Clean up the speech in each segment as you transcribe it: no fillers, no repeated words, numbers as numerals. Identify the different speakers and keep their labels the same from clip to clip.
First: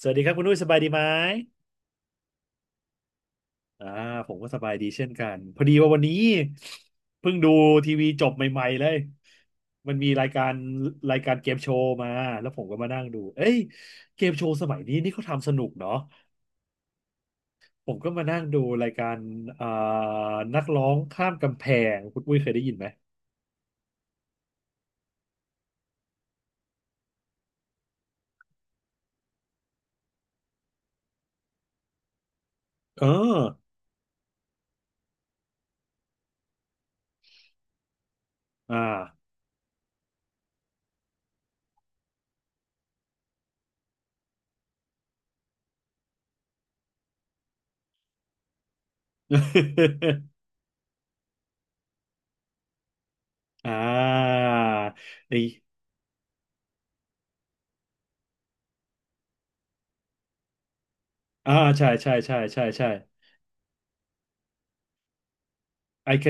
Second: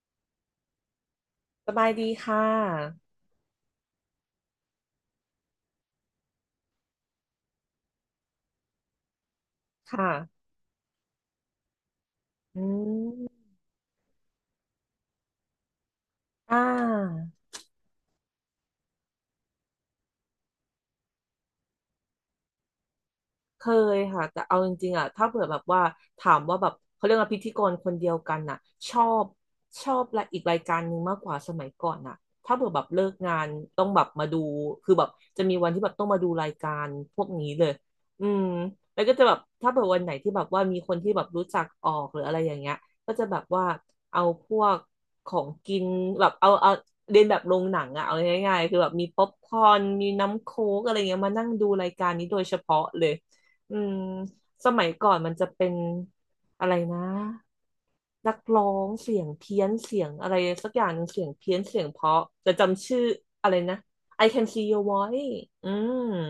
Speaker 1: สวัสดีครับคุณนุ้ยสบายดีไหม
Speaker 2: สบายดีค่ะ
Speaker 1: อ่าผมก็สบายดีเช่นกันพอดีว่าวันนี้เพิ่งดูทีวีจบใหม่ๆเลยมันมีราย
Speaker 2: ค่ะ
Speaker 1: การรายการเกมโชว์มาแล้วผ
Speaker 2: อื
Speaker 1: มก็มานั่งดูเอ้
Speaker 2: ม
Speaker 1: ยเกมโชว์สมัยนี้นี่เขาทำสนุกเนาะ
Speaker 2: อ่า
Speaker 1: ผมก็มานั่งดูรายการอ่านักร้องข้ามกำแพงคุณอุ้ยเคยได้ยินไหม
Speaker 2: เคยค่ะแต่เอาจริงๆอ่ะถ้าเผื่อแบบว่าถามว่าแบบเขาเรียกว่าพิธีกรคนเดียวกันน่ะชอบชอบละอีกรายการหนึ่งมากกว่าสมัยก่อนน่ะถ้าเผื่อแบบ
Speaker 1: เออ
Speaker 2: เลิกงานต้องแบบมาดูคือแบบจะมีวันที่แบบต้องมาดูรายการพวกนี้เลยอืม
Speaker 1: อ่า
Speaker 2: แล้วก็จะแบบถ้าเผื่อวันไหนที่แบบว่ามีคนที่แบบรู้จักออกหรืออะไรอย่างเงี้ยก็จะแบบว่าเอาพวกของกินแบบเอาเรียนแบบโรงหนังอะเอาง่ายๆคือแบบมีป๊อปคอร์นมีน้ำโค้กอะไรเงี้ยมานั่งดูรายการนี้โดยเฉพาะเลย
Speaker 1: อ่
Speaker 2: อืม
Speaker 1: า
Speaker 2: สมัยก่อนมันจะ
Speaker 1: ไอ
Speaker 2: เป็นอะไรนะนักร้องเสียงเพี้ยนเสียงอะไรสักอย่างหนึ่งเสียงเพี้
Speaker 1: อ่า
Speaker 2: ยนเสียง
Speaker 1: ใช่
Speaker 2: เพ
Speaker 1: ใช่
Speaker 2: ราะ
Speaker 1: ใช่
Speaker 2: จะ
Speaker 1: ใช่
Speaker 2: จำ
Speaker 1: ใช่
Speaker 2: ชื่ออะไรนะ I can see your voice อื
Speaker 1: ไอ
Speaker 2: ม
Speaker 1: แค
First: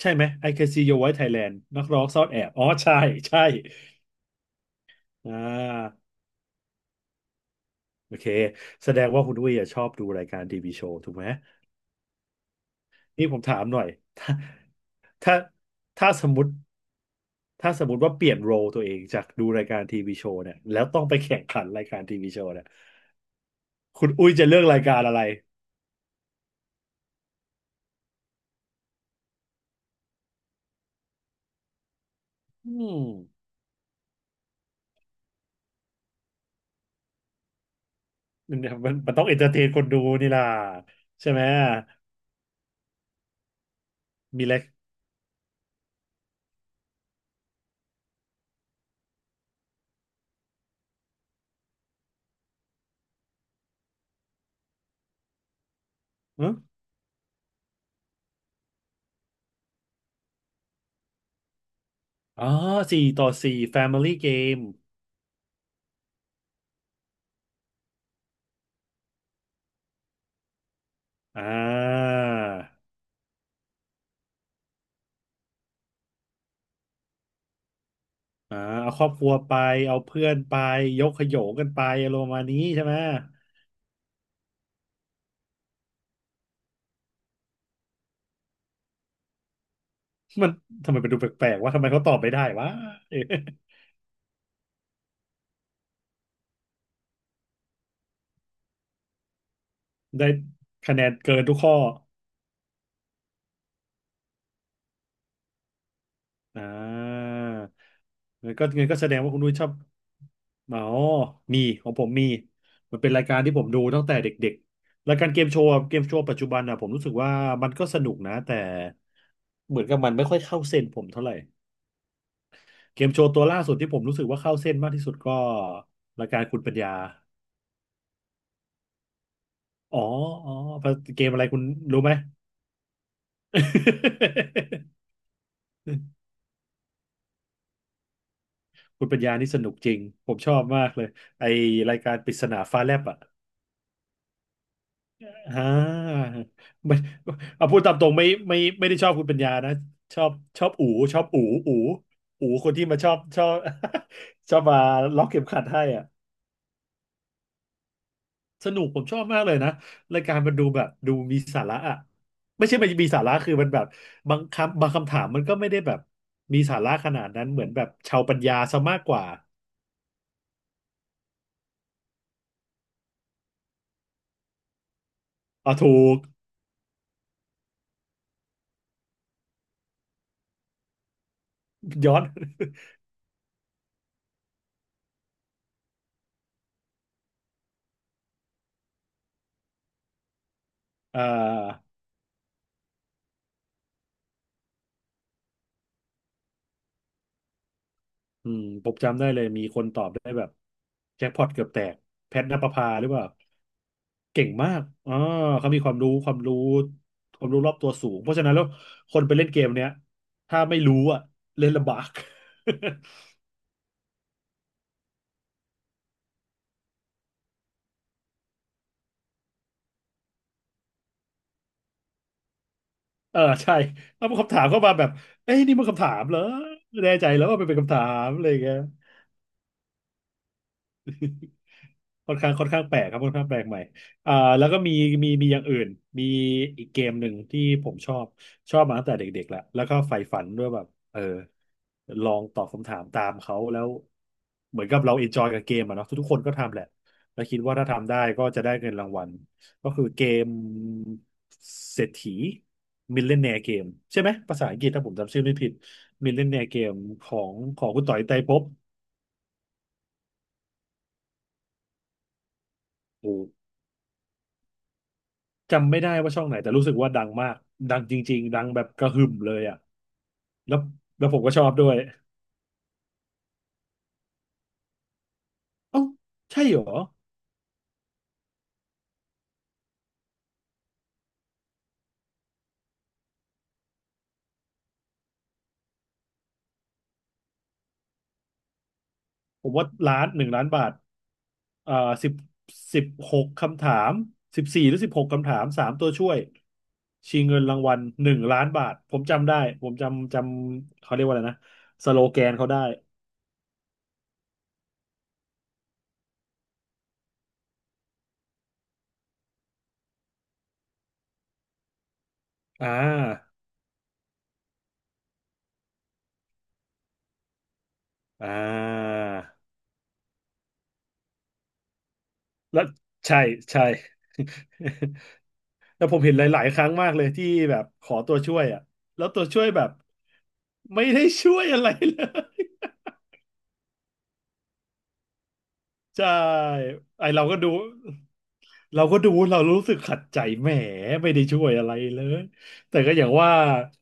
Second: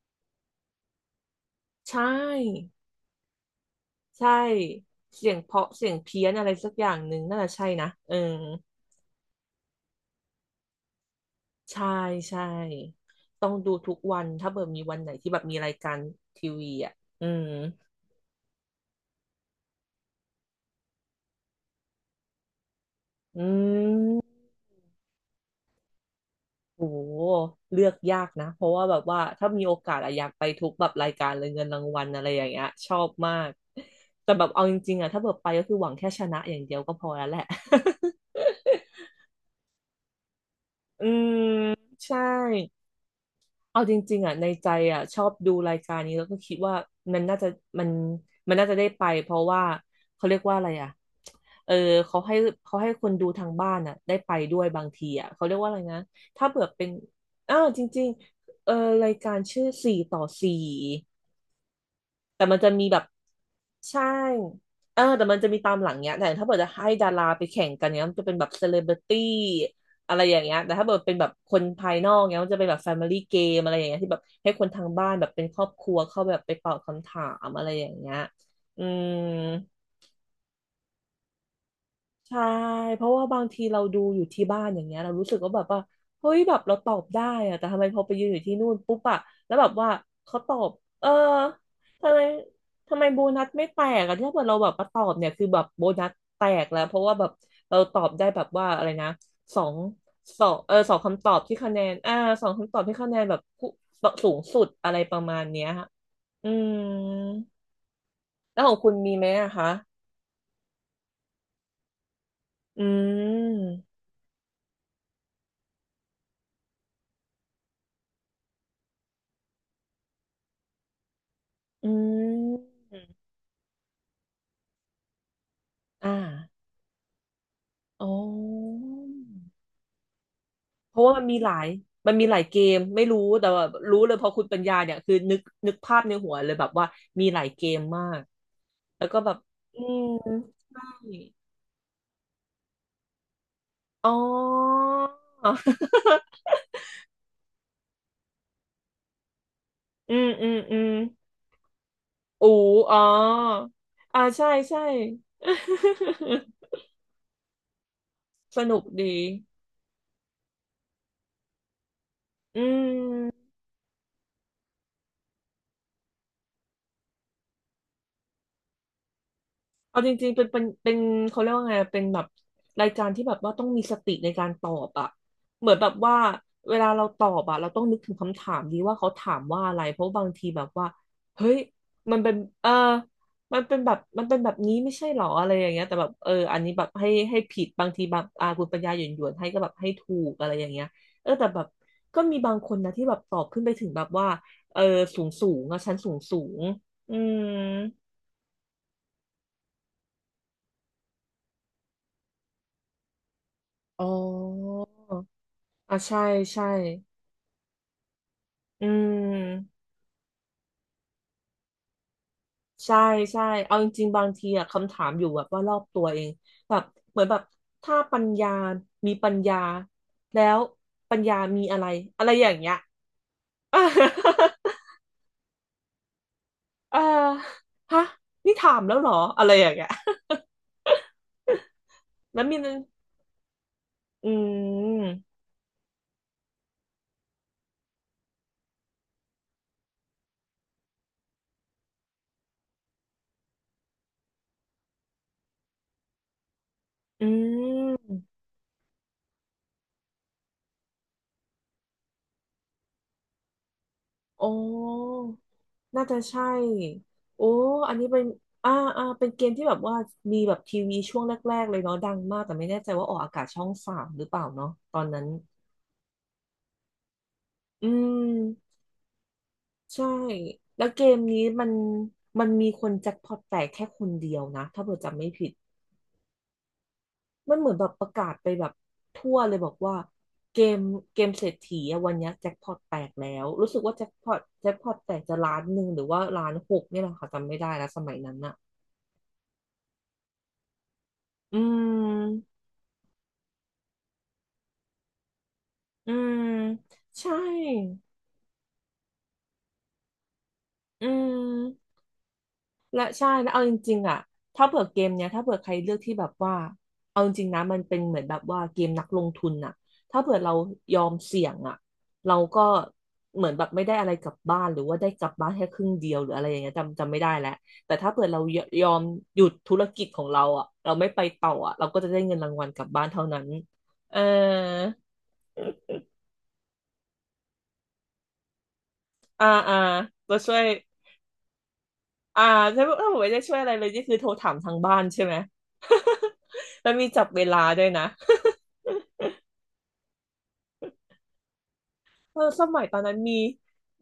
Speaker 1: ใช่ไหมไอแคซีโยไว้ไทยแลนด์นัก
Speaker 2: ใช
Speaker 1: ร้องซ่อนแอบอ๋อ
Speaker 2: ่
Speaker 1: ใช่ ใช่
Speaker 2: ใช่เสี
Speaker 1: อ่
Speaker 2: ยงเพราะเสียง
Speaker 1: า
Speaker 2: เพี้ยนอะไรสักอย่างหนึ่งน่าจะใช่นะเอ
Speaker 1: โอ
Speaker 2: อ
Speaker 1: เคแสดงว่าคุณอุ้ยอะชอบดูรายการทีวีโชว์ถูกไหม
Speaker 2: ใช่ใช่
Speaker 1: นี่ผม
Speaker 2: ต้อง
Speaker 1: ถาม
Speaker 2: ดู
Speaker 1: หน่อย
Speaker 2: ทุกวันถ้าเบิดมีวันไหนที่
Speaker 1: ถ้าถ้า
Speaker 2: แบบมีรายการ
Speaker 1: ถ้าสมม
Speaker 2: ที
Speaker 1: ติ
Speaker 2: วีอ่ะอืม
Speaker 1: ถ้าสมมติว่าเปลี่ยนโรลตัวเองจากดูรายการทีวีโชว์เนี่ยแล้วต้องไปแข่งขันรายการทีวีโชว์เนี่ย
Speaker 2: อืม
Speaker 1: คุณอุ้ยจะเลือกรายการอะไร
Speaker 2: โอ้โหเลือกยากนะเพราะว่าแบบว่าถ้ามีโอกาสอะอยากไปทุกแบบรายการเลยเงินรางวัลอะไรอย่างเงี้ย
Speaker 1: อื
Speaker 2: ชอ
Speaker 1: ม
Speaker 2: บมากแต่แบบเอาจริงๆอะถ้าแบบไปก็คือหวังแค่ชนะอย่างเดียวก็พอแล้วแหละ
Speaker 1: มันมันต้องเอนเตอร์เทนคนดูนี่ล่ะ
Speaker 2: อื
Speaker 1: ใช่ไหม
Speaker 2: มใช่ เอาจริงๆอ่ะ
Speaker 1: มี
Speaker 2: ใน
Speaker 1: อะไร
Speaker 2: ใจอ่ะชอบดูรายการนี้แล้วก็คิดว่ามันน่าจะมันมันน่าจะได้ไปเพราะว่าเขาเรียกว่าอะไรอ่ะเออเขาให้เขาให้คนดูทางบ้านอ่ะได้ไปด้วยบางทีอ่ะเขาเรียกว่าอะไรนะถ้าเผื่อเป็นอ้าวจริงๆเออรายการชื่อสี่ต่อสี่ แต่
Speaker 1: อ๋อ
Speaker 2: มันจะมีแบ
Speaker 1: สี่
Speaker 2: บ
Speaker 1: ต่อสี่
Speaker 2: ใช่
Speaker 1: Family Game
Speaker 2: เออแต่มันจะมีตามหลังเนี้ยแต่ถ้าเกิดจะให้ดาราไปแข่งกันเนี้ยมันจะเป็นแบบเซเลบริตี้อะไรอย่างเงี้ยแต่ถ้าเกิดเป็นแบบ
Speaker 1: อ่
Speaker 2: คนภายนอกเนี้ยมันจะเป็นแบบ
Speaker 1: า
Speaker 2: แฟมิลี่เกมอะไรอย่างเงี้ยที่แบบให้คนทางบ้านแบบเป็นครอบครัวเข้าแบบไปตอบคำถามอะไรอย่างเงี้ย
Speaker 1: อ่า
Speaker 2: อื
Speaker 1: เอาครอบ
Speaker 2: ม
Speaker 1: ครัวไปเอาเพื่อนไปยกขยงกันไปอารมณ์ประ
Speaker 2: ใช่
Speaker 1: มาณนี้ใช่ไหม
Speaker 2: เพราะว่าบางทีเราดูอยู่ที่บ้านอย่างเงี้ยเรารู้สึกว่าแบบว่าเฮ้ยแบบเราตอบได้อะแต่ทำไมพอไปยืนอยู่ที่นู่นปุ๊บอะแล้วแบบว่าเขา
Speaker 1: มั
Speaker 2: ต
Speaker 1: น
Speaker 2: อบ
Speaker 1: ทำไม
Speaker 2: เอ
Speaker 1: ไป
Speaker 2: อ
Speaker 1: ดูแปลกๆว่าทำไมเขาต
Speaker 2: ทำ
Speaker 1: อ
Speaker 2: ไม
Speaker 1: บไม่ได้วะ
Speaker 2: ทำไมโบนัสไม่แตกอะถ้าเกิดเราแบบมาตอบเนี่ยคือแบบโบนัสแตกแล้วเพราะว่าแบบเราตอบได้แบบว่าอะไรนะสอง
Speaker 1: ได้
Speaker 2: ส
Speaker 1: คะ
Speaker 2: อง
Speaker 1: แนน
Speaker 2: คำตอ
Speaker 1: เกิ
Speaker 2: บ
Speaker 1: นทุ
Speaker 2: ที่
Speaker 1: ก
Speaker 2: คะ
Speaker 1: ข้อ
Speaker 2: แนนอ่าสองคำตอบที่คะแนนแบบผู้สูงสุดอะไรประมาณเนี้ยฮะอื
Speaker 1: อ่
Speaker 2: ม
Speaker 1: างั้น
Speaker 2: แล้ว
Speaker 1: ก็
Speaker 2: ของ
Speaker 1: งั้
Speaker 2: คุ
Speaker 1: น
Speaker 2: ณ
Speaker 1: ก็แส
Speaker 2: มี
Speaker 1: ดง
Speaker 2: ไหม
Speaker 1: ว่าคุณ
Speaker 2: อะ
Speaker 1: นุ้ยชอ
Speaker 2: คะ
Speaker 1: บอ๋อมีของผมมี
Speaker 2: อื
Speaker 1: มันเป็นรายการที่ผมดู
Speaker 2: ม
Speaker 1: ตั้งแต่เด็กๆรายการเกมโชว์อะเกมโชว์ปัจจุบันอ่ะผมรู้สึกว่ามันก็สนุกนะแต่เหมือนกับมันไม่ค่อยเข้าเส้นผมเท่าไหร่
Speaker 2: อื
Speaker 1: เก
Speaker 2: ม
Speaker 1: มโชว์ตัวล่าสุดที่ผมรู้สึกว่าเข้าเส้นมากที่สุดก็
Speaker 2: อ่า
Speaker 1: รายการคุณปัญญา
Speaker 2: อ๋อ
Speaker 1: อ๋ออ๋อ
Speaker 2: เพราะว่า
Speaker 1: เก
Speaker 2: มัน
Speaker 1: ม
Speaker 2: มี
Speaker 1: อะไร
Speaker 2: หลา
Speaker 1: คุณ
Speaker 2: ย
Speaker 1: รู้ไห
Speaker 2: มั
Speaker 1: ม
Speaker 2: นมีหลายเกมไม่รู้แต่ว่ารู้เลยพอคุณปัญญาเนี่ยคือนึกภาพในหัวเลยแบบว่ามีหลายเกมมาก แล้
Speaker 1: คุ
Speaker 2: ว
Speaker 1: ณ
Speaker 2: ก็
Speaker 1: ปัญ
Speaker 2: แบ
Speaker 1: ญา
Speaker 2: บ
Speaker 1: นี่สนุก
Speaker 2: อื
Speaker 1: จริง
Speaker 2: ม
Speaker 1: ผมชอบมากเลยไอรายการปริศนาฟ้าแลบอ่ะ
Speaker 2: อ๋อ
Speaker 1: อ่าไม่เอาพูดตามตรงไม่ได้ชอบคุณปัญญานะ
Speaker 2: อื
Speaker 1: ชอ
Speaker 2: ม
Speaker 1: บ
Speaker 2: อืม
Speaker 1: ชอบ
Speaker 2: อื
Speaker 1: อู๋
Speaker 2: ม
Speaker 1: ชอบอู๋อู๋
Speaker 2: อู
Speaker 1: อู๋คนที่
Speaker 2: อ๋
Speaker 1: มา
Speaker 2: อ
Speaker 1: ชอบ
Speaker 2: อ่าใช่
Speaker 1: ชอบมา
Speaker 2: ใช่
Speaker 1: ล็อกเข็มขัดให้อ่ะ
Speaker 2: ส
Speaker 1: ส
Speaker 2: นุ
Speaker 1: นุ
Speaker 2: ก
Speaker 1: กผ
Speaker 2: ดี
Speaker 1: มชอบมากเลยนะรายการมันดูแบบดูมีสาระอ่ะ
Speaker 2: อื
Speaker 1: ไม่ใช่มันมีสา
Speaker 2: ม
Speaker 1: ระคือมันแบบบางคำถามมันก็ไม่ได้แบบมีสาระขนาดนั้นเหมือนแบบชาวปัญญาซะมากกว่า
Speaker 2: เอาจริงๆเป็นเขาเรียกว่าไงเป็นแบบรายการที่แบบว่าต้องมีสติในการตอบอะเหมื
Speaker 1: เอา
Speaker 2: อนแบบ
Speaker 1: ถู
Speaker 2: ว่า
Speaker 1: ก
Speaker 2: เวลาเราตอบอะเราต้องนึกถึงคำถามดีว่าเขาถามว่าอะไรเพราะบางทีแบบว่าเฮ้ย
Speaker 1: ย้อ
Speaker 2: มัน
Speaker 1: น
Speaker 2: เป็นเออมันเป็นแบบมันเป็นแบบนี้ไม่ใช่หรออะไรอย่างเงี้ยแต่แบบเอออันนี้แบบให้ผิดบางทีแบบอาคุณปัญญาหยวนหยวนให้ก็แบบให้ถูกอะไรอย่างเงี้ย
Speaker 1: เอ่อ
Speaker 2: เออแต่แบบก็มีบางคนนะที่แบบตอบขึ้นไปถึงแบบว่าเออสูงสูงอะชั้นสูงสูงอืม
Speaker 1: ผมจำได้เลยมีคนตอบได้แบบแจ็คพอตเกือบแตกแพทณปภาหรือเปล่า
Speaker 2: อ๋อ
Speaker 1: เก่งมากอ๋อเขามี
Speaker 2: อ่ะใช่ใช่
Speaker 1: ความรู้รอบตัวสูงเพราะฉะนั้นแล้ว
Speaker 2: อื
Speaker 1: คนไปเล่นเกม
Speaker 2: ม
Speaker 1: เนี้ยถ้าไม่รู้อ่ะเล่นลำบาก
Speaker 2: ใช่ใช่เอาจริงๆบางทีอะคำถามอยู่แบบว่ารอบตัวเองแบบเหมือนแบบถ้าปัญญามีปัญญาแล้วปัญญามีอะไรอะไรอย่างเงี้ย
Speaker 1: เออใช่เอา คำถามเข้ามาแบบ เอ้ยนี่มันคำถามเหรอ
Speaker 2: เออ
Speaker 1: ไม่แน่ใจแล้วว่ามันเป็นคำถา
Speaker 2: ฮะ
Speaker 1: มอะไร
Speaker 2: นี่
Speaker 1: อย่าง
Speaker 2: ถา
Speaker 1: เงี้ย
Speaker 2: มแล้วเหรออะไรอย่างเงี้ย
Speaker 1: ค่ อน
Speaker 2: แล้ว
Speaker 1: ข้าง
Speaker 2: มี
Speaker 1: ค่อน
Speaker 2: นึง
Speaker 1: ข้างแปลกครับค่อนข้างแปลกใหม่
Speaker 2: อื
Speaker 1: อ่าแล้วก็มีมี
Speaker 2: ม
Speaker 1: มีอย่างอื่นมีอีกเกมหนึ่งที่ผมชอบมาตั้งแต่เด็กๆแล้วก็ใฝ่ฝันด้วยแบบลองตอบคำถามตามเขาแล้วเหมือนกับเราเอนจอยกับเกมอะเนาะทุกๆคนก็ทำแหละ
Speaker 2: อื
Speaker 1: แล้วคิดว่าถ้าทำ
Speaker 2: ม
Speaker 1: ได้ก็จะได้เงินรางวัลก็คือเกมเศรษฐีมิลเลนเนียร์เกมใช่ไหม
Speaker 2: โอ้
Speaker 1: ภาษาอังกฤษถ้าผมจำชื่อไม่ผิด
Speaker 2: น่าจะ
Speaker 1: มิลเล
Speaker 2: ใช่
Speaker 1: นเนียร์เกมขอ
Speaker 2: โอ้
Speaker 1: งของ
Speaker 2: อัน
Speaker 1: คุณ
Speaker 2: นี้
Speaker 1: ต่อ
Speaker 2: เป็
Speaker 1: ย
Speaker 2: น
Speaker 1: ไตรภพ
Speaker 2: อ่าเป็นเกมที่แบบว่ามีแบบทีวีช่วงแรกๆเลยเนาะดังมากแต่ไม่แน่ใจว่าออก
Speaker 1: โอ
Speaker 2: อากาศช่อง
Speaker 1: ้
Speaker 2: สามหรือเปล่าเนาะตอนนั้น
Speaker 1: จำไม่ได้ว่าช่องไหนแต่รู้สึกว่าดังมาก
Speaker 2: อื
Speaker 1: ดังจริงๆดัง
Speaker 2: ม
Speaker 1: แบบกระหึ่มเลยอ่ะ
Speaker 2: ใช่
Speaker 1: แล้ว
Speaker 2: แล้วเกม
Speaker 1: แล้วผ
Speaker 2: นี้
Speaker 1: มก็ช
Speaker 2: มั
Speaker 1: อ
Speaker 2: น
Speaker 1: บด้วย
Speaker 2: มันมีคนแจ็คพอตแตกแค่คนเดียวนะถ้าเผื่อจำไม่ผิด
Speaker 1: เอ้าใช่เหรอ
Speaker 2: มันเหมือนแบบประกาศไปแบบทั่วเลยบอกว่าเกมเกมเศรษฐีอะวันเนี้ยแจ็คพอตแตกแล้ว รู้สึกว่าแจ็คพอตแตกจะล้านหนึ่งหรือว่าล้านหกเนี่ยแหละค่ะจำไม่ได้แล้วสมัยนั้นอะ
Speaker 1: ผมว่าล้านหนึ่งล้านบาท
Speaker 2: อื
Speaker 1: เอ่อสิบ
Speaker 2: ม
Speaker 1: สิบหกคำถาม14 หรือ 16 คำถามสามตัว
Speaker 2: อื
Speaker 1: ช่วย
Speaker 2: มใช่
Speaker 1: ชิงเงินรางวัลหนึ่งล้านบาทผมจำได้ผมจำ
Speaker 2: อื
Speaker 1: เขาเรียกว่าอะไรนะ
Speaker 2: ม
Speaker 1: สโลแกนเขาได้
Speaker 2: และใช่แล้วเอาจริงๆอ่ะถ้าเผื่อเกมเนี้ยถ้าเผื่อใครเลือกที่แบบว่าเอาจริงๆนะมันเป็นเหมือนแบบว่าเกมนักลงทุนน่ะถ้าเผื่อเรายอมเสี่ยงอ่ะเราก็
Speaker 1: อ่า
Speaker 2: เหมือนแบบไม่ได้อะไรกลับบ้านหรือว่าได้กลับบ้านแค่ครึ่งเดียวหรืออะไรอย่างเงี้ยจำไม่ได้แล้วแต่ถ้าเผื่อเรา
Speaker 1: อ่
Speaker 2: ยอม
Speaker 1: า
Speaker 2: หยุดธุรกิจของเราอ่ะเราไม่ไปต่ออ่ะเราก็จะได้เงินรางวัลก
Speaker 1: แล้
Speaker 2: ลั
Speaker 1: ว
Speaker 2: บบ้านเท่านั้
Speaker 1: ใช่
Speaker 2: น
Speaker 1: ใช่
Speaker 2: เออ
Speaker 1: แต่ผมเห็นหลายๆครั้งมากเลยที่แบบขอตัวช่วยอ่ะแล้วตัว
Speaker 2: อ่า
Speaker 1: ช่วย
Speaker 2: อ่า
Speaker 1: แบบ
Speaker 2: ตัวช่วย
Speaker 1: ไม่ได้ช่วยอะไรเล
Speaker 2: อ่า
Speaker 1: ย
Speaker 2: ถ้าผมไม่ได้ช่วยอะไรเลยนี่คือโทรถามทางบ้านใช่ไหม
Speaker 1: ใช่
Speaker 2: แล้ว มีจั
Speaker 1: ไอ
Speaker 2: บเว
Speaker 1: เรา
Speaker 2: ลา
Speaker 1: ก็ดู
Speaker 2: ด้วยนะ
Speaker 1: เราก็ดูเรารู้สึกขัดใจแหมไม่ได้ช่วยอะไรเล
Speaker 2: เอ
Speaker 1: ย
Speaker 2: อสมัยต
Speaker 1: แต่
Speaker 2: อน
Speaker 1: ก็
Speaker 2: นั้น
Speaker 1: อย่าง
Speaker 2: มี
Speaker 1: ว่า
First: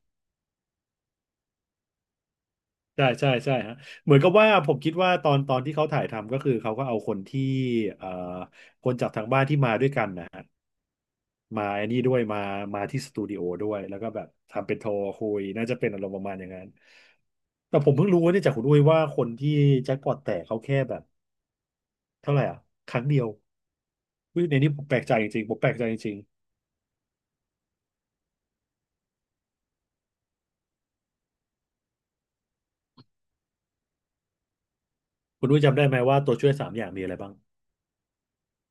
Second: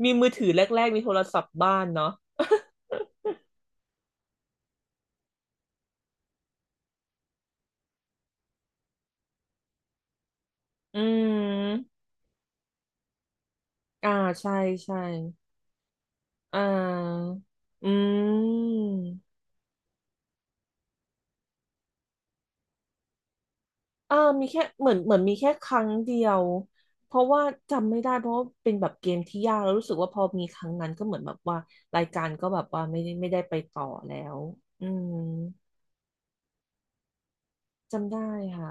Speaker 2: มีมือถือแรกๆมีโทรศัพท์บ้านเนาะ
Speaker 1: ใช่ใช่ใช่ฮะเหมือนกับว่าผมคิดว่าตอนที่เขาถ่ายทำก็คือเขาก็เอาคนที่เอ่อคนจากทางบ้านที่มาด้วยกันนะ
Speaker 2: อื
Speaker 1: มาไอ้
Speaker 2: ม
Speaker 1: นี่ด้วยมาที่สตูดิโอด้วยแล้วก็
Speaker 2: อ่า
Speaker 1: แบบ
Speaker 2: ใช่
Speaker 1: ทำเป็นโทร
Speaker 2: ใช่
Speaker 1: คุยน่าจะเป็นอารมณ์ประมาณอย่าง
Speaker 2: อ่
Speaker 1: นั้น
Speaker 2: า
Speaker 1: แต่
Speaker 2: อื
Speaker 1: ผมเพิ่งรู้ว่าเนี่ยจากคุณด้วย
Speaker 2: ม
Speaker 1: ว่าคนที่แจ็คพอตแตกเขาแค่แบบเท่าไหร่อ่ะครั้งเดียว
Speaker 2: อ่า
Speaker 1: อุ๊
Speaker 2: มี
Speaker 1: ยใน
Speaker 2: แค่
Speaker 1: นี้ผม
Speaker 2: เหมือ
Speaker 1: แป
Speaker 2: น
Speaker 1: ลกใจจ
Speaker 2: มี
Speaker 1: ริง
Speaker 2: แค่
Speaker 1: ๆผม
Speaker 2: ค
Speaker 1: แปลกใจ
Speaker 2: รั้ง
Speaker 1: จริ
Speaker 2: เดี
Speaker 1: ง
Speaker 2: ยวเพราะว่าจำไม่ได้เพราะว่าเป็นแบบเกมที่ยากแล้วรู้สึกว่าพอมีครั้งนั้นก็เหมือนแบบว่ารายการก็แบบว่าไม่ได้ไปต่อแล้วอืม
Speaker 1: ๆคุณด้วยจำได้ไหมว่าตัวช่วยสามอย่างมีอะไรบ้าง
Speaker 2: จำได้ค่ะ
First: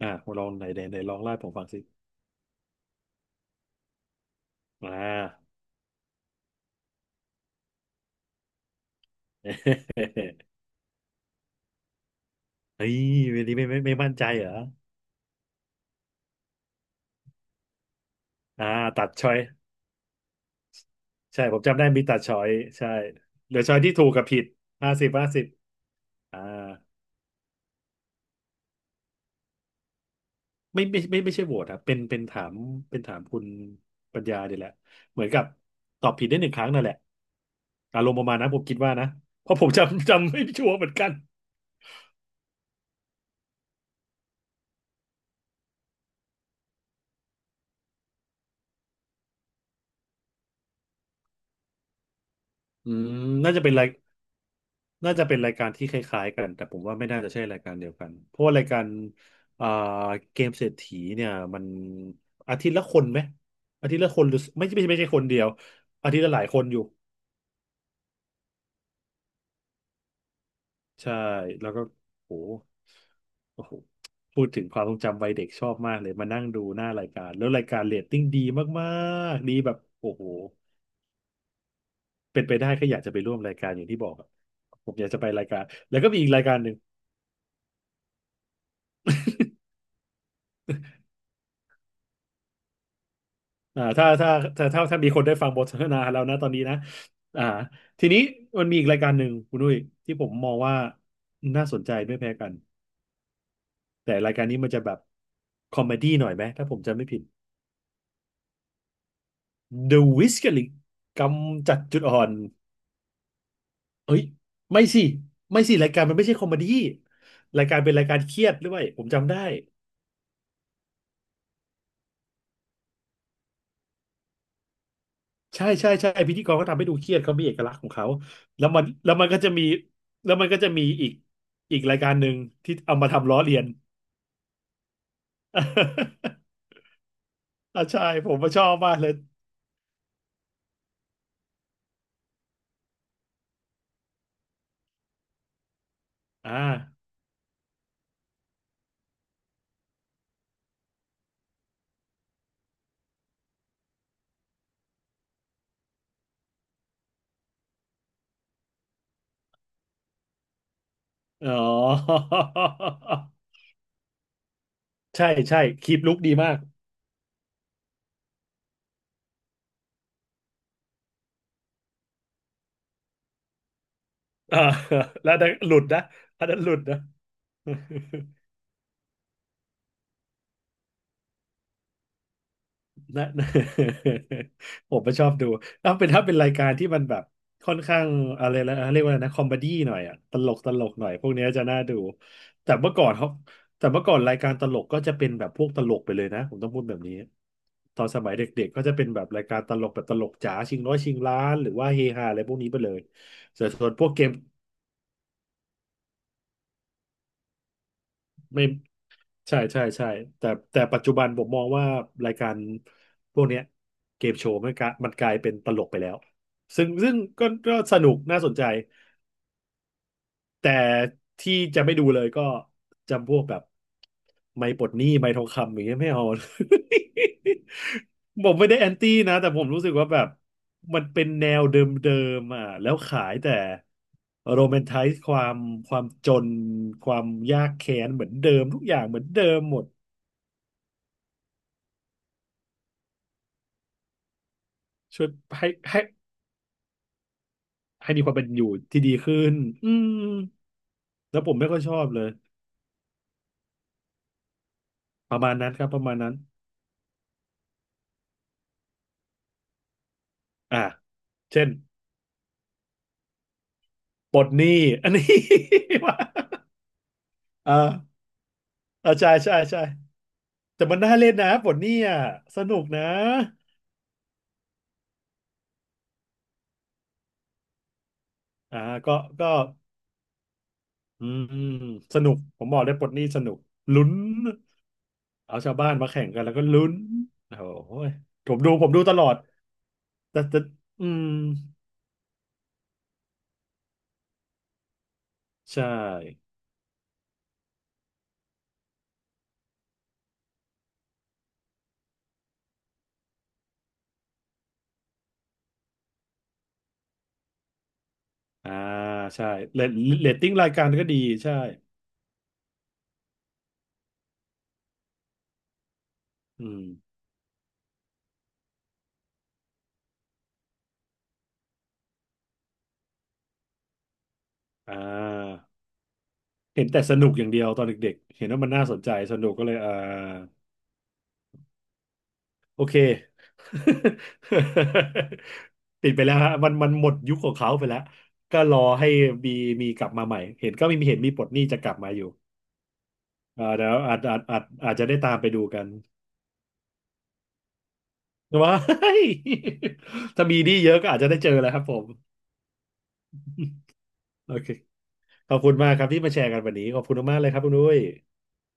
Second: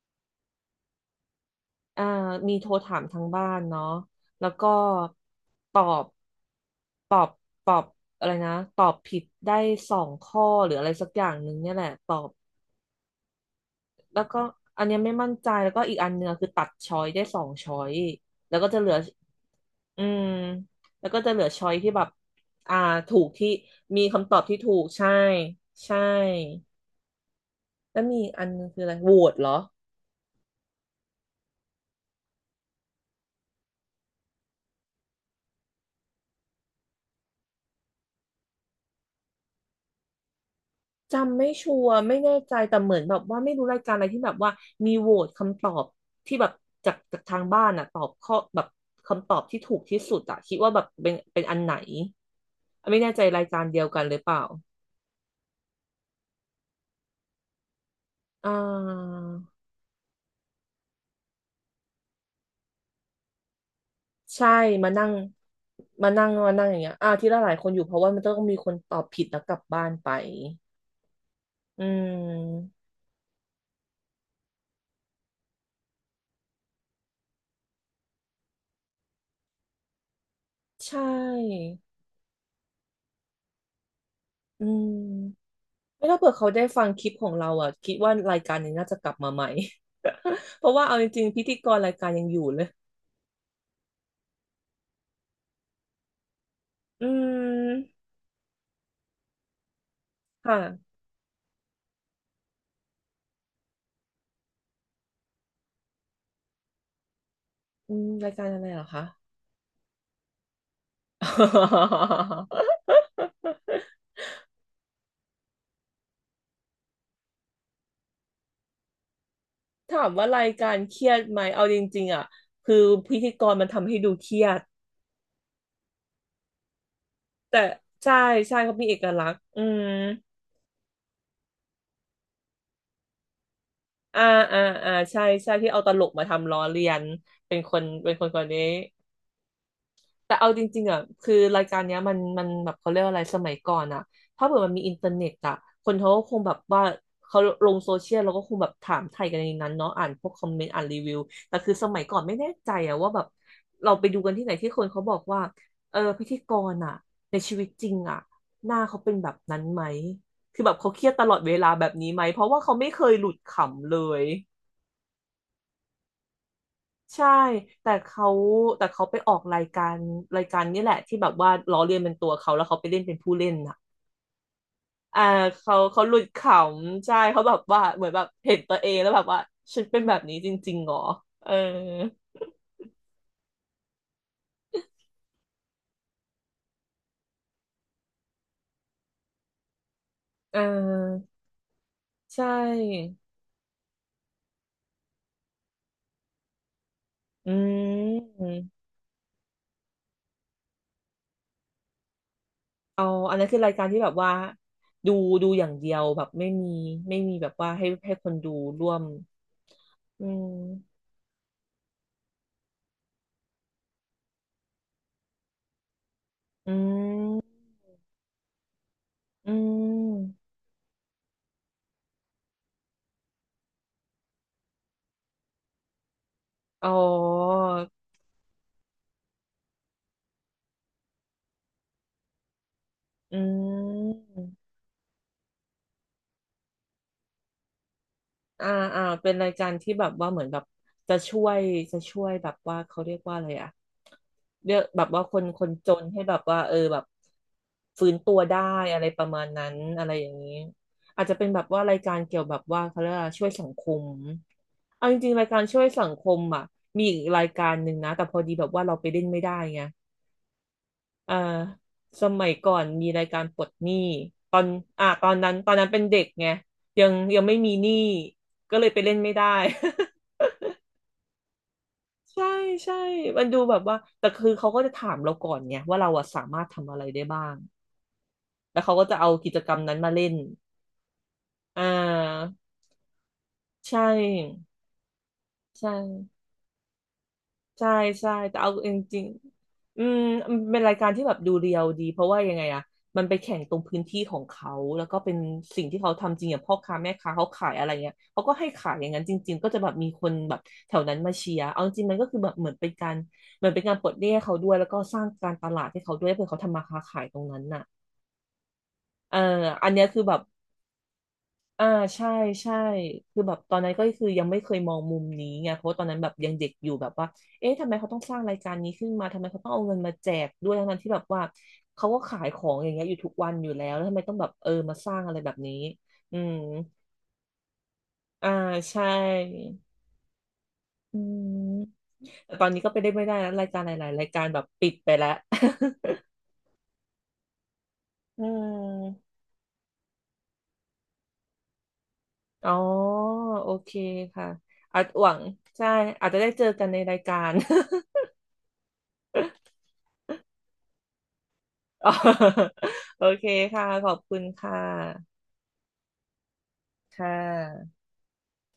Speaker 1: อ่าลองไหนไหนไหนลองไล่าให้ผมฟังสิ
Speaker 2: อ่ามีโทรถามทางบ้านเนาะแล้วก็
Speaker 1: อ่า
Speaker 2: ตอบตอบตอบอะไรนะตอบผิดได้สองข้อ หรืออะไรสักอย่างหนึ่งเนี่ยแหละตอบ
Speaker 1: เฮ้ยวันนี้ไม่ไม่ไม่มั่น
Speaker 2: แล้
Speaker 1: ใจ
Speaker 2: วก็
Speaker 1: เหรอ
Speaker 2: อันเนี้ยไม่มั่นใจแล้วก็อีกอันเนื้อคือตัดช้อยได้สองช้อยแล้ว
Speaker 1: อ่า
Speaker 2: ก็จะเหลือ
Speaker 1: ตัดช้อย
Speaker 2: อืมแล้วก็จะเห
Speaker 1: ใช่
Speaker 2: ลือ
Speaker 1: ผม
Speaker 2: ช้อย
Speaker 1: จำได้
Speaker 2: ที่แบ
Speaker 1: มี
Speaker 2: บ
Speaker 1: ตัดช้อย
Speaker 2: อ่า
Speaker 1: ใช่
Speaker 2: ถูกที่
Speaker 1: เหลือช้อยที่
Speaker 2: มี
Speaker 1: ถูกกับ
Speaker 2: คำตอ
Speaker 1: ผิ
Speaker 2: บ
Speaker 1: ด
Speaker 2: ที่ถูก
Speaker 1: ห้าสิ
Speaker 2: ใช่
Speaker 1: บห้าสิบ
Speaker 2: ใช่
Speaker 1: อ่า
Speaker 2: แล้วมีอีกอันนึงคืออะไรโหวตเหรอ
Speaker 1: ไม่ใช่โหวตครับเป็นถามเป็นถามคุณปัญญาเนี่ยแหละเหมือนกับตอบผิดได้หนึ่งครั้งนั่นแหละอารมณ์ประมาณนั้นผมคิดว่านะเพราะผมจำไม่ชัวร์เหมือนกัน
Speaker 2: จำไม่ชัวร์ไม่แน่ใจแต่เหมือนแบบว่าไม่รู้รายการอะไรที่แบบว่ามีโหวตคำตอบที่แบบจากทางบ้านอ่ะตอบข้อแบบคำตอบที่ถูกที่สุดอ่ะคิดว่าแบบเป็นอันไหน
Speaker 1: อื
Speaker 2: ไม่
Speaker 1: ม
Speaker 2: แน่ใจราย
Speaker 1: น่า
Speaker 2: กา
Speaker 1: จะ
Speaker 2: ร
Speaker 1: เป็น
Speaker 2: เดีย
Speaker 1: ราย
Speaker 2: วกันหรือเปล่า
Speaker 1: น่าจะเป็นรายการที่คล้ายๆกันแต่ผมว่าไม่น่าจะใช่รายการเดียวกันเพราะ
Speaker 2: อ่
Speaker 1: ว่ารายการ
Speaker 2: า
Speaker 1: อ่าเกมเศรษฐีเนี่ยมันอาทิตย์ละคนไหมอาทิตย์ละคนหรือ
Speaker 2: ใช่มา
Speaker 1: ไม่
Speaker 2: นั่
Speaker 1: ใช่
Speaker 2: ง
Speaker 1: คนเดียวอาทิตย์ละหลาย
Speaker 2: มา
Speaker 1: ค
Speaker 2: นั่
Speaker 1: น
Speaker 2: งอ
Speaker 1: อ
Speaker 2: ย่าง
Speaker 1: ยู่
Speaker 2: เงี้ยอ่าที่ละหลายคนอยู่เพราะว่ามันต้องมีคนตอบผิดแล้วกลับบ้านไป
Speaker 1: ใช่แล้วก็
Speaker 2: อื
Speaker 1: โห
Speaker 2: ม
Speaker 1: โอ้โหพูดถึงความทรงจำวัยเด็กชอบมากเลยมานั่งดูหน้ารายการแล้วรายการเรตติ้งดีมากๆดีแบบโอ้โห
Speaker 2: ใช่
Speaker 1: เป็นไปได้ก็อยากจะไปร่วมรายการอย่างที่บอกอะ
Speaker 2: อืม
Speaker 1: ผมอยากจะไปรายการแล้ว
Speaker 2: ไม่
Speaker 1: ก็
Speaker 2: ถ้า
Speaker 1: มีอี
Speaker 2: เผื่
Speaker 1: ก
Speaker 2: อ
Speaker 1: ราย
Speaker 2: เขา
Speaker 1: การ
Speaker 2: ได้
Speaker 1: หนึ่ง
Speaker 2: ฟังคลิปของเราอ่ะคิดว่ารายการนี้น่าจะกลับมาใหม่ เพราะว่าเอาจริงๆพิธีกรรายการยังอยู่เลย
Speaker 1: อ่าถ้าถ้ามีคนได้ฟังบทสนทนาแล้วนะตอนนี้นะ
Speaker 2: อื
Speaker 1: อ่า
Speaker 2: ม
Speaker 1: ทีนี้มันมีอีกรายการหนึ่งคุณนุ้ยที่ผมมองว่า
Speaker 2: ค่ะ
Speaker 1: น่าสนใจไม่แพ้กันแต่รายการนี้มันจะแบบคอมเมดี้หน่อยไหมถ้าผมจำไม่ผิด
Speaker 2: อืมรายการอะไรเหรอคะ
Speaker 1: The Whisker League กำจัดจุดอ่อน เอ้ยไม่สิไม่สิรายการมันไม่ใช่คอมเมดี้รายการเป็นรายการเครียดด้วยผมจำได้
Speaker 2: ถามว่ารายการเครียดไหมเอาจริงๆอ่ะคือพิธีกรมันทำให้ดูเครียด
Speaker 1: ใช่ใช่ใช่พิธีกรก็ทำให้ดูเครียดเขามีเอ
Speaker 2: แต่
Speaker 1: กลักษณ์ของเขา
Speaker 2: ใช่ใช่
Speaker 1: แล้ว
Speaker 2: เขา
Speaker 1: มัน
Speaker 2: มีเอก
Speaker 1: แล้ว
Speaker 2: ลั
Speaker 1: มัน
Speaker 2: กษ
Speaker 1: ก็
Speaker 2: ณ์
Speaker 1: จะ
Speaker 2: อื
Speaker 1: มี
Speaker 2: ม
Speaker 1: แล้วมันก็จะมีอีกรายการหนึ่งที่เอามาทำล้อเลียน
Speaker 2: อ่าอ่าอ่าใช่ใช่ที่เอาตลกมาทำล้อเลียนเป็นค น
Speaker 1: อ่าใช่ผม
Speaker 2: คน
Speaker 1: ก็ช
Speaker 2: นี้
Speaker 1: อบมากเลย
Speaker 2: แต่เอาจริงๆอ่ะคือรายการเนี้ยมันแบบเขาเรียกว่าอะไรสมัยก่อนอ่ะถ้าเกิดมันมีอินเทอร์เน็ตอ่ะคนเขาก็คงแบ
Speaker 1: อ่า
Speaker 2: บว่าเขาลงโซเชียลแล้วก็คงแบบถามไทยกันในนั้นเนาะอ่านพวกคอมเมนต์อ่านรีวิวแต่คือสมัยก่อนไม่แน่ใจอ่ะว่าแบบเราไปดูกันที่ไหนที่คนเขาบอกว่าเออพิธีกรอ่ะในชีวิตจริงอ่ะหน้าเขาเป็นแบบนั้นไหมคือแบบเขาเครียดตลอดเว
Speaker 1: อ๋อ
Speaker 2: ลาแบบนี้ไหมเพราะว่าเขาไม่เคยหลุดขำเลย
Speaker 1: ใช่ใช่คลิปลุกดีมาก
Speaker 2: ใช่แต่เขาแต่เขาไปออกรายการรายการนี่แหละที่แบบว่าล้อเลียนเป็นตัวเขาแล้วเขาไปเล่นเป็นผู้เล่นน่ะ
Speaker 1: อ่า
Speaker 2: อ่า
Speaker 1: แล้วอันนั้นห
Speaker 2: เขา
Speaker 1: ลุดนะ
Speaker 2: เขาหลุดข
Speaker 1: อันนั้นหลุดนะ
Speaker 2: ำใช่เขาแบบว่าเหมือนแบบเห็นตัวเองแล้วแบบว่าฉันเป็นแบบนี้จริงๆเหรอเออ
Speaker 1: นะ ผมก็ชอบดูถ้าเป็นรายการที่มันแบบค่อนข้างอะไรนะเรียกว่าอะไรนะคอมเมดี้หน่อยอะตล
Speaker 2: เ
Speaker 1: กตลกหน่อยพ
Speaker 2: ออ
Speaker 1: วกเนี้ยจะน่าดู
Speaker 2: ใช
Speaker 1: แต่เมื่อก่อ
Speaker 2: ่
Speaker 1: นเขาแต่เมื่อก่อนรายการตลกก็จะเป็นแบบพวกตลกไปเลยนะผมต้องพูดแบบนี้
Speaker 2: อื
Speaker 1: ตอนสมัย
Speaker 2: ม
Speaker 1: เด็กๆก็จะเป็นแบบรายการตลกแบบตลกจ๋าชิงร้อยชิงล้านหรือว่าเฮฮาอะไรพวกนี้ไปเลย
Speaker 2: เอาอันนั้นคือ
Speaker 1: แต่
Speaker 2: รายกา
Speaker 1: ส่
Speaker 2: ร
Speaker 1: วน
Speaker 2: ที่
Speaker 1: พว
Speaker 2: แบ
Speaker 1: ก
Speaker 2: บ
Speaker 1: เก
Speaker 2: ว่า
Speaker 1: ม
Speaker 2: ดูดูอย่างเดียวแบบไม่มีแบบว่าให้คนดู
Speaker 1: ไม่
Speaker 2: ร่วม
Speaker 1: ใช่ใช่ใช่
Speaker 2: อื
Speaker 1: แต่แต่
Speaker 2: ม
Speaker 1: ปัจจุบันผมมองว่ารายการพวกเนี้ยเกมโชว์มันกลายเป็นตลกไปแล้ว
Speaker 2: อื
Speaker 1: ซึ่ง
Speaker 2: ม
Speaker 1: ซึ่งก็สนุกน่าสนใจ
Speaker 2: อืม
Speaker 1: แต่ที่จะไม่ดูเลยก็จำพวกแบบไม่ปลดหนี้ไม่ทองคำอย่างเงี้ยไม่เอา
Speaker 2: อ๋อ
Speaker 1: ผมไม่ได้แอนตี้นะแต่ผมรู้สึกว่าแบบมันเป็นแนวเดิมๆอ่ะแล้วขาย
Speaker 2: อื
Speaker 1: แต่
Speaker 2: ม
Speaker 1: โรแมนไทซ์ความความจนความยากแค้นเหมือนเดิม
Speaker 2: อ่า
Speaker 1: ทุกอ
Speaker 2: อ่า
Speaker 1: ย่างเหมือน
Speaker 2: เป็น
Speaker 1: เดิ
Speaker 2: ราย
Speaker 1: ม
Speaker 2: การ
Speaker 1: หมด
Speaker 2: ที่แบบว่าเหมือนแบบจะช่วยจะช่วยแบบว่าเขาเรียกว่าอะไรอะเรียกแบบว่า
Speaker 1: ช่วย
Speaker 2: คน
Speaker 1: ให้
Speaker 2: จ
Speaker 1: ให้
Speaker 2: นให้แบบว่าเออแบบฟื้
Speaker 1: ให้
Speaker 2: น
Speaker 1: มีค
Speaker 2: ตั
Speaker 1: วาม
Speaker 2: ว
Speaker 1: เป็น
Speaker 2: ได้
Speaker 1: อยู่
Speaker 2: อะ
Speaker 1: ที่
Speaker 2: ไร
Speaker 1: ดี
Speaker 2: ประ
Speaker 1: ขึ้
Speaker 2: มาณ
Speaker 1: น
Speaker 2: นั้น
Speaker 1: อื
Speaker 2: อะไร
Speaker 1: ม
Speaker 2: อย่างนี้อาจจะ
Speaker 1: แล้ว
Speaker 2: เป็น
Speaker 1: ผม
Speaker 2: แบบ
Speaker 1: ไม่ค่อ
Speaker 2: ว่า
Speaker 1: ยช
Speaker 2: รา
Speaker 1: อ
Speaker 2: ย
Speaker 1: บ
Speaker 2: การ
Speaker 1: เลย
Speaker 2: เกี่ยวแบบว่าเขาเรียกว่าช่วยสังคมเอาจริ
Speaker 1: ป
Speaker 2: งๆ
Speaker 1: ระ
Speaker 2: ราย
Speaker 1: มาณ
Speaker 2: การ
Speaker 1: นั้น
Speaker 2: ช่
Speaker 1: ค
Speaker 2: วย
Speaker 1: รับป
Speaker 2: สั
Speaker 1: ระ
Speaker 2: ง
Speaker 1: มาณ
Speaker 2: ค
Speaker 1: นั้น
Speaker 2: มอ่ะมีอีกรายการหนึ่งนะแต่พอดีแบบว่าเราไปเล่นไม่ได้ไง
Speaker 1: อ่า
Speaker 2: อ่า
Speaker 1: เช่น
Speaker 2: สมัยก่อนมีรายการปลดหนี้
Speaker 1: ปลด
Speaker 2: ตอ
Speaker 1: ห
Speaker 2: น
Speaker 1: นี้
Speaker 2: อ่า
Speaker 1: อันนี้
Speaker 2: ตอนนั้นเป็น
Speaker 1: ว่า
Speaker 2: เด็กไงยังไม่มีหนี้
Speaker 1: อ่า
Speaker 2: ก็เลยไป
Speaker 1: อ่า
Speaker 2: เล่น
Speaker 1: ใช่
Speaker 2: ไม่ได้
Speaker 1: ใช่ใช่ แต่มันน่าเล่นนะปลดหนี้อ่ะ
Speaker 2: ใช่
Speaker 1: สนุก
Speaker 2: ใช่
Speaker 1: นะ
Speaker 2: มันดูแบบว่าแต่คือเขาก็จะถามเราก่อนไงว่าเราอะสามารถทำอะไรได้บ้าง
Speaker 1: อ่า
Speaker 2: แล้วเขาก็
Speaker 1: ก็
Speaker 2: จะเอา
Speaker 1: ก็
Speaker 2: กิจกรรมนั้นมาเล่น
Speaker 1: อืม
Speaker 2: อ่
Speaker 1: สนุก
Speaker 2: า
Speaker 1: ผมบอกเลยปลดหนี้สนุก
Speaker 2: ใช
Speaker 1: ลุ้น
Speaker 2: ่
Speaker 1: เอาชาวบ้า
Speaker 2: ใช่
Speaker 1: นมาแข่งกันแล้วก็ลุ้นโอ้
Speaker 2: ใช่
Speaker 1: โห
Speaker 2: ใช่
Speaker 1: ผ
Speaker 2: แต่
Speaker 1: มดู
Speaker 2: เอา
Speaker 1: ผ
Speaker 2: จ
Speaker 1: มดูตล
Speaker 2: ริง
Speaker 1: อด
Speaker 2: ๆอืม
Speaker 1: แต่
Speaker 2: มั
Speaker 1: แต่
Speaker 2: นเป็นราย
Speaker 1: อื
Speaker 2: การที่
Speaker 1: ม
Speaker 2: แบบดูเรียลดีเพราะว่ายังไงอะมันไปแข่งตรงพื้นที่ของเขาแล้วก็เป็นสิ่
Speaker 1: ใช่
Speaker 2: งที่เขาทำจริงอย่างพ่อค้าแม่ค้าเขาขายอะไรเงี้ยเขาก็ให้ขายอย่างนั้นจริงๆก็จะแบบมีคนแบบแถวนั้นมาเชียร์เอาจริงมันก็คือแบบเหมือนเป็นการเหมือนเป็นการปลดหนี้ให้เขาด้วยแล้วก็สร้างการตลาดให้เขาด้วยเพื่อเขาทำมาค้าขายตรงนั้นน่ะ
Speaker 1: อ่า
Speaker 2: เออ
Speaker 1: ใช่เร
Speaker 2: อั
Speaker 1: ต
Speaker 2: นเนี้ยคือ
Speaker 1: เร
Speaker 2: แบ
Speaker 1: ต
Speaker 2: บ
Speaker 1: ติ้งรายการก็ดีใช่
Speaker 2: อ่าใช่ใช่คือแบบตอนนั้นก็คือยังไม่เคยมองมุมนี้ไงเพราะว่าตอนนั้นแบบยัง
Speaker 1: อื
Speaker 2: เด็ก
Speaker 1: ม
Speaker 2: อยู่แบบว่าเอ๊ะทำไมเขาต้องสร้างรายการนี้ขึ้นมาทำไมเขาต้องเอาเงินมาแจกด้วยทั้งนั้นที่แบบว่าเขาก็ขายของอย่างเงี้ยอยู่ทุกวันอยู่แล้วแล้วทำไมต้องแบบเออ
Speaker 1: อ่
Speaker 2: มาสร้างอะไรแบบ
Speaker 1: า
Speaker 2: นี้อืม
Speaker 1: เห็นแต่สนุกอย่างเดียวตอนเด็กๆเห็
Speaker 2: อ่า
Speaker 1: นว่ามันน่าสน
Speaker 2: ใช่
Speaker 1: ใจสนุกก็เลยอ่า
Speaker 2: อืมแต่ตอนนี้
Speaker 1: โอ
Speaker 2: ก็
Speaker 1: เค
Speaker 2: ไปได้ไม่ได้แล้วรายการหลายๆรายการแบบปิดไปแล้ว
Speaker 1: ติดไปแล้วฮะมันหมดยุคของเขาไปแล้ว
Speaker 2: อื
Speaker 1: ก็รอให้
Speaker 2: ม
Speaker 1: มีมีกลับมาใหม่เห็นก็มีเห็นมีปลดหนี้จะกลับมาอยู่
Speaker 2: อ๋อ
Speaker 1: อ่า
Speaker 2: โอ
Speaker 1: เดี๋
Speaker 2: เค
Speaker 1: ยวอาจอาจ
Speaker 2: ค่ะ
Speaker 1: อาจอาจ
Speaker 2: อา
Speaker 1: จะ
Speaker 2: จ
Speaker 1: ได้
Speaker 2: หวั
Speaker 1: ตาม
Speaker 2: ง
Speaker 1: ไปดูกั
Speaker 2: ใช่
Speaker 1: น
Speaker 2: อาจจะได้เจอกันในรายการ
Speaker 1: ว้าย ถ้ามีหนี้เยอะก็อาจจะได้เจอแล้วครับผ ม
Speaker 2: อ๋อโอเคค่ะขอบคุณ
Speaker 1: โอเค
Speaker 2: ค่ะ
Speaker 1: ขอบคุณมากครับที่มาแชร์กันวันนี้ขอบคุณ
Speaker 2: ค่
Speaker 1: มากๆเลยครับคุณนุ้
Speaker 2: ะ
Speaker 1: ย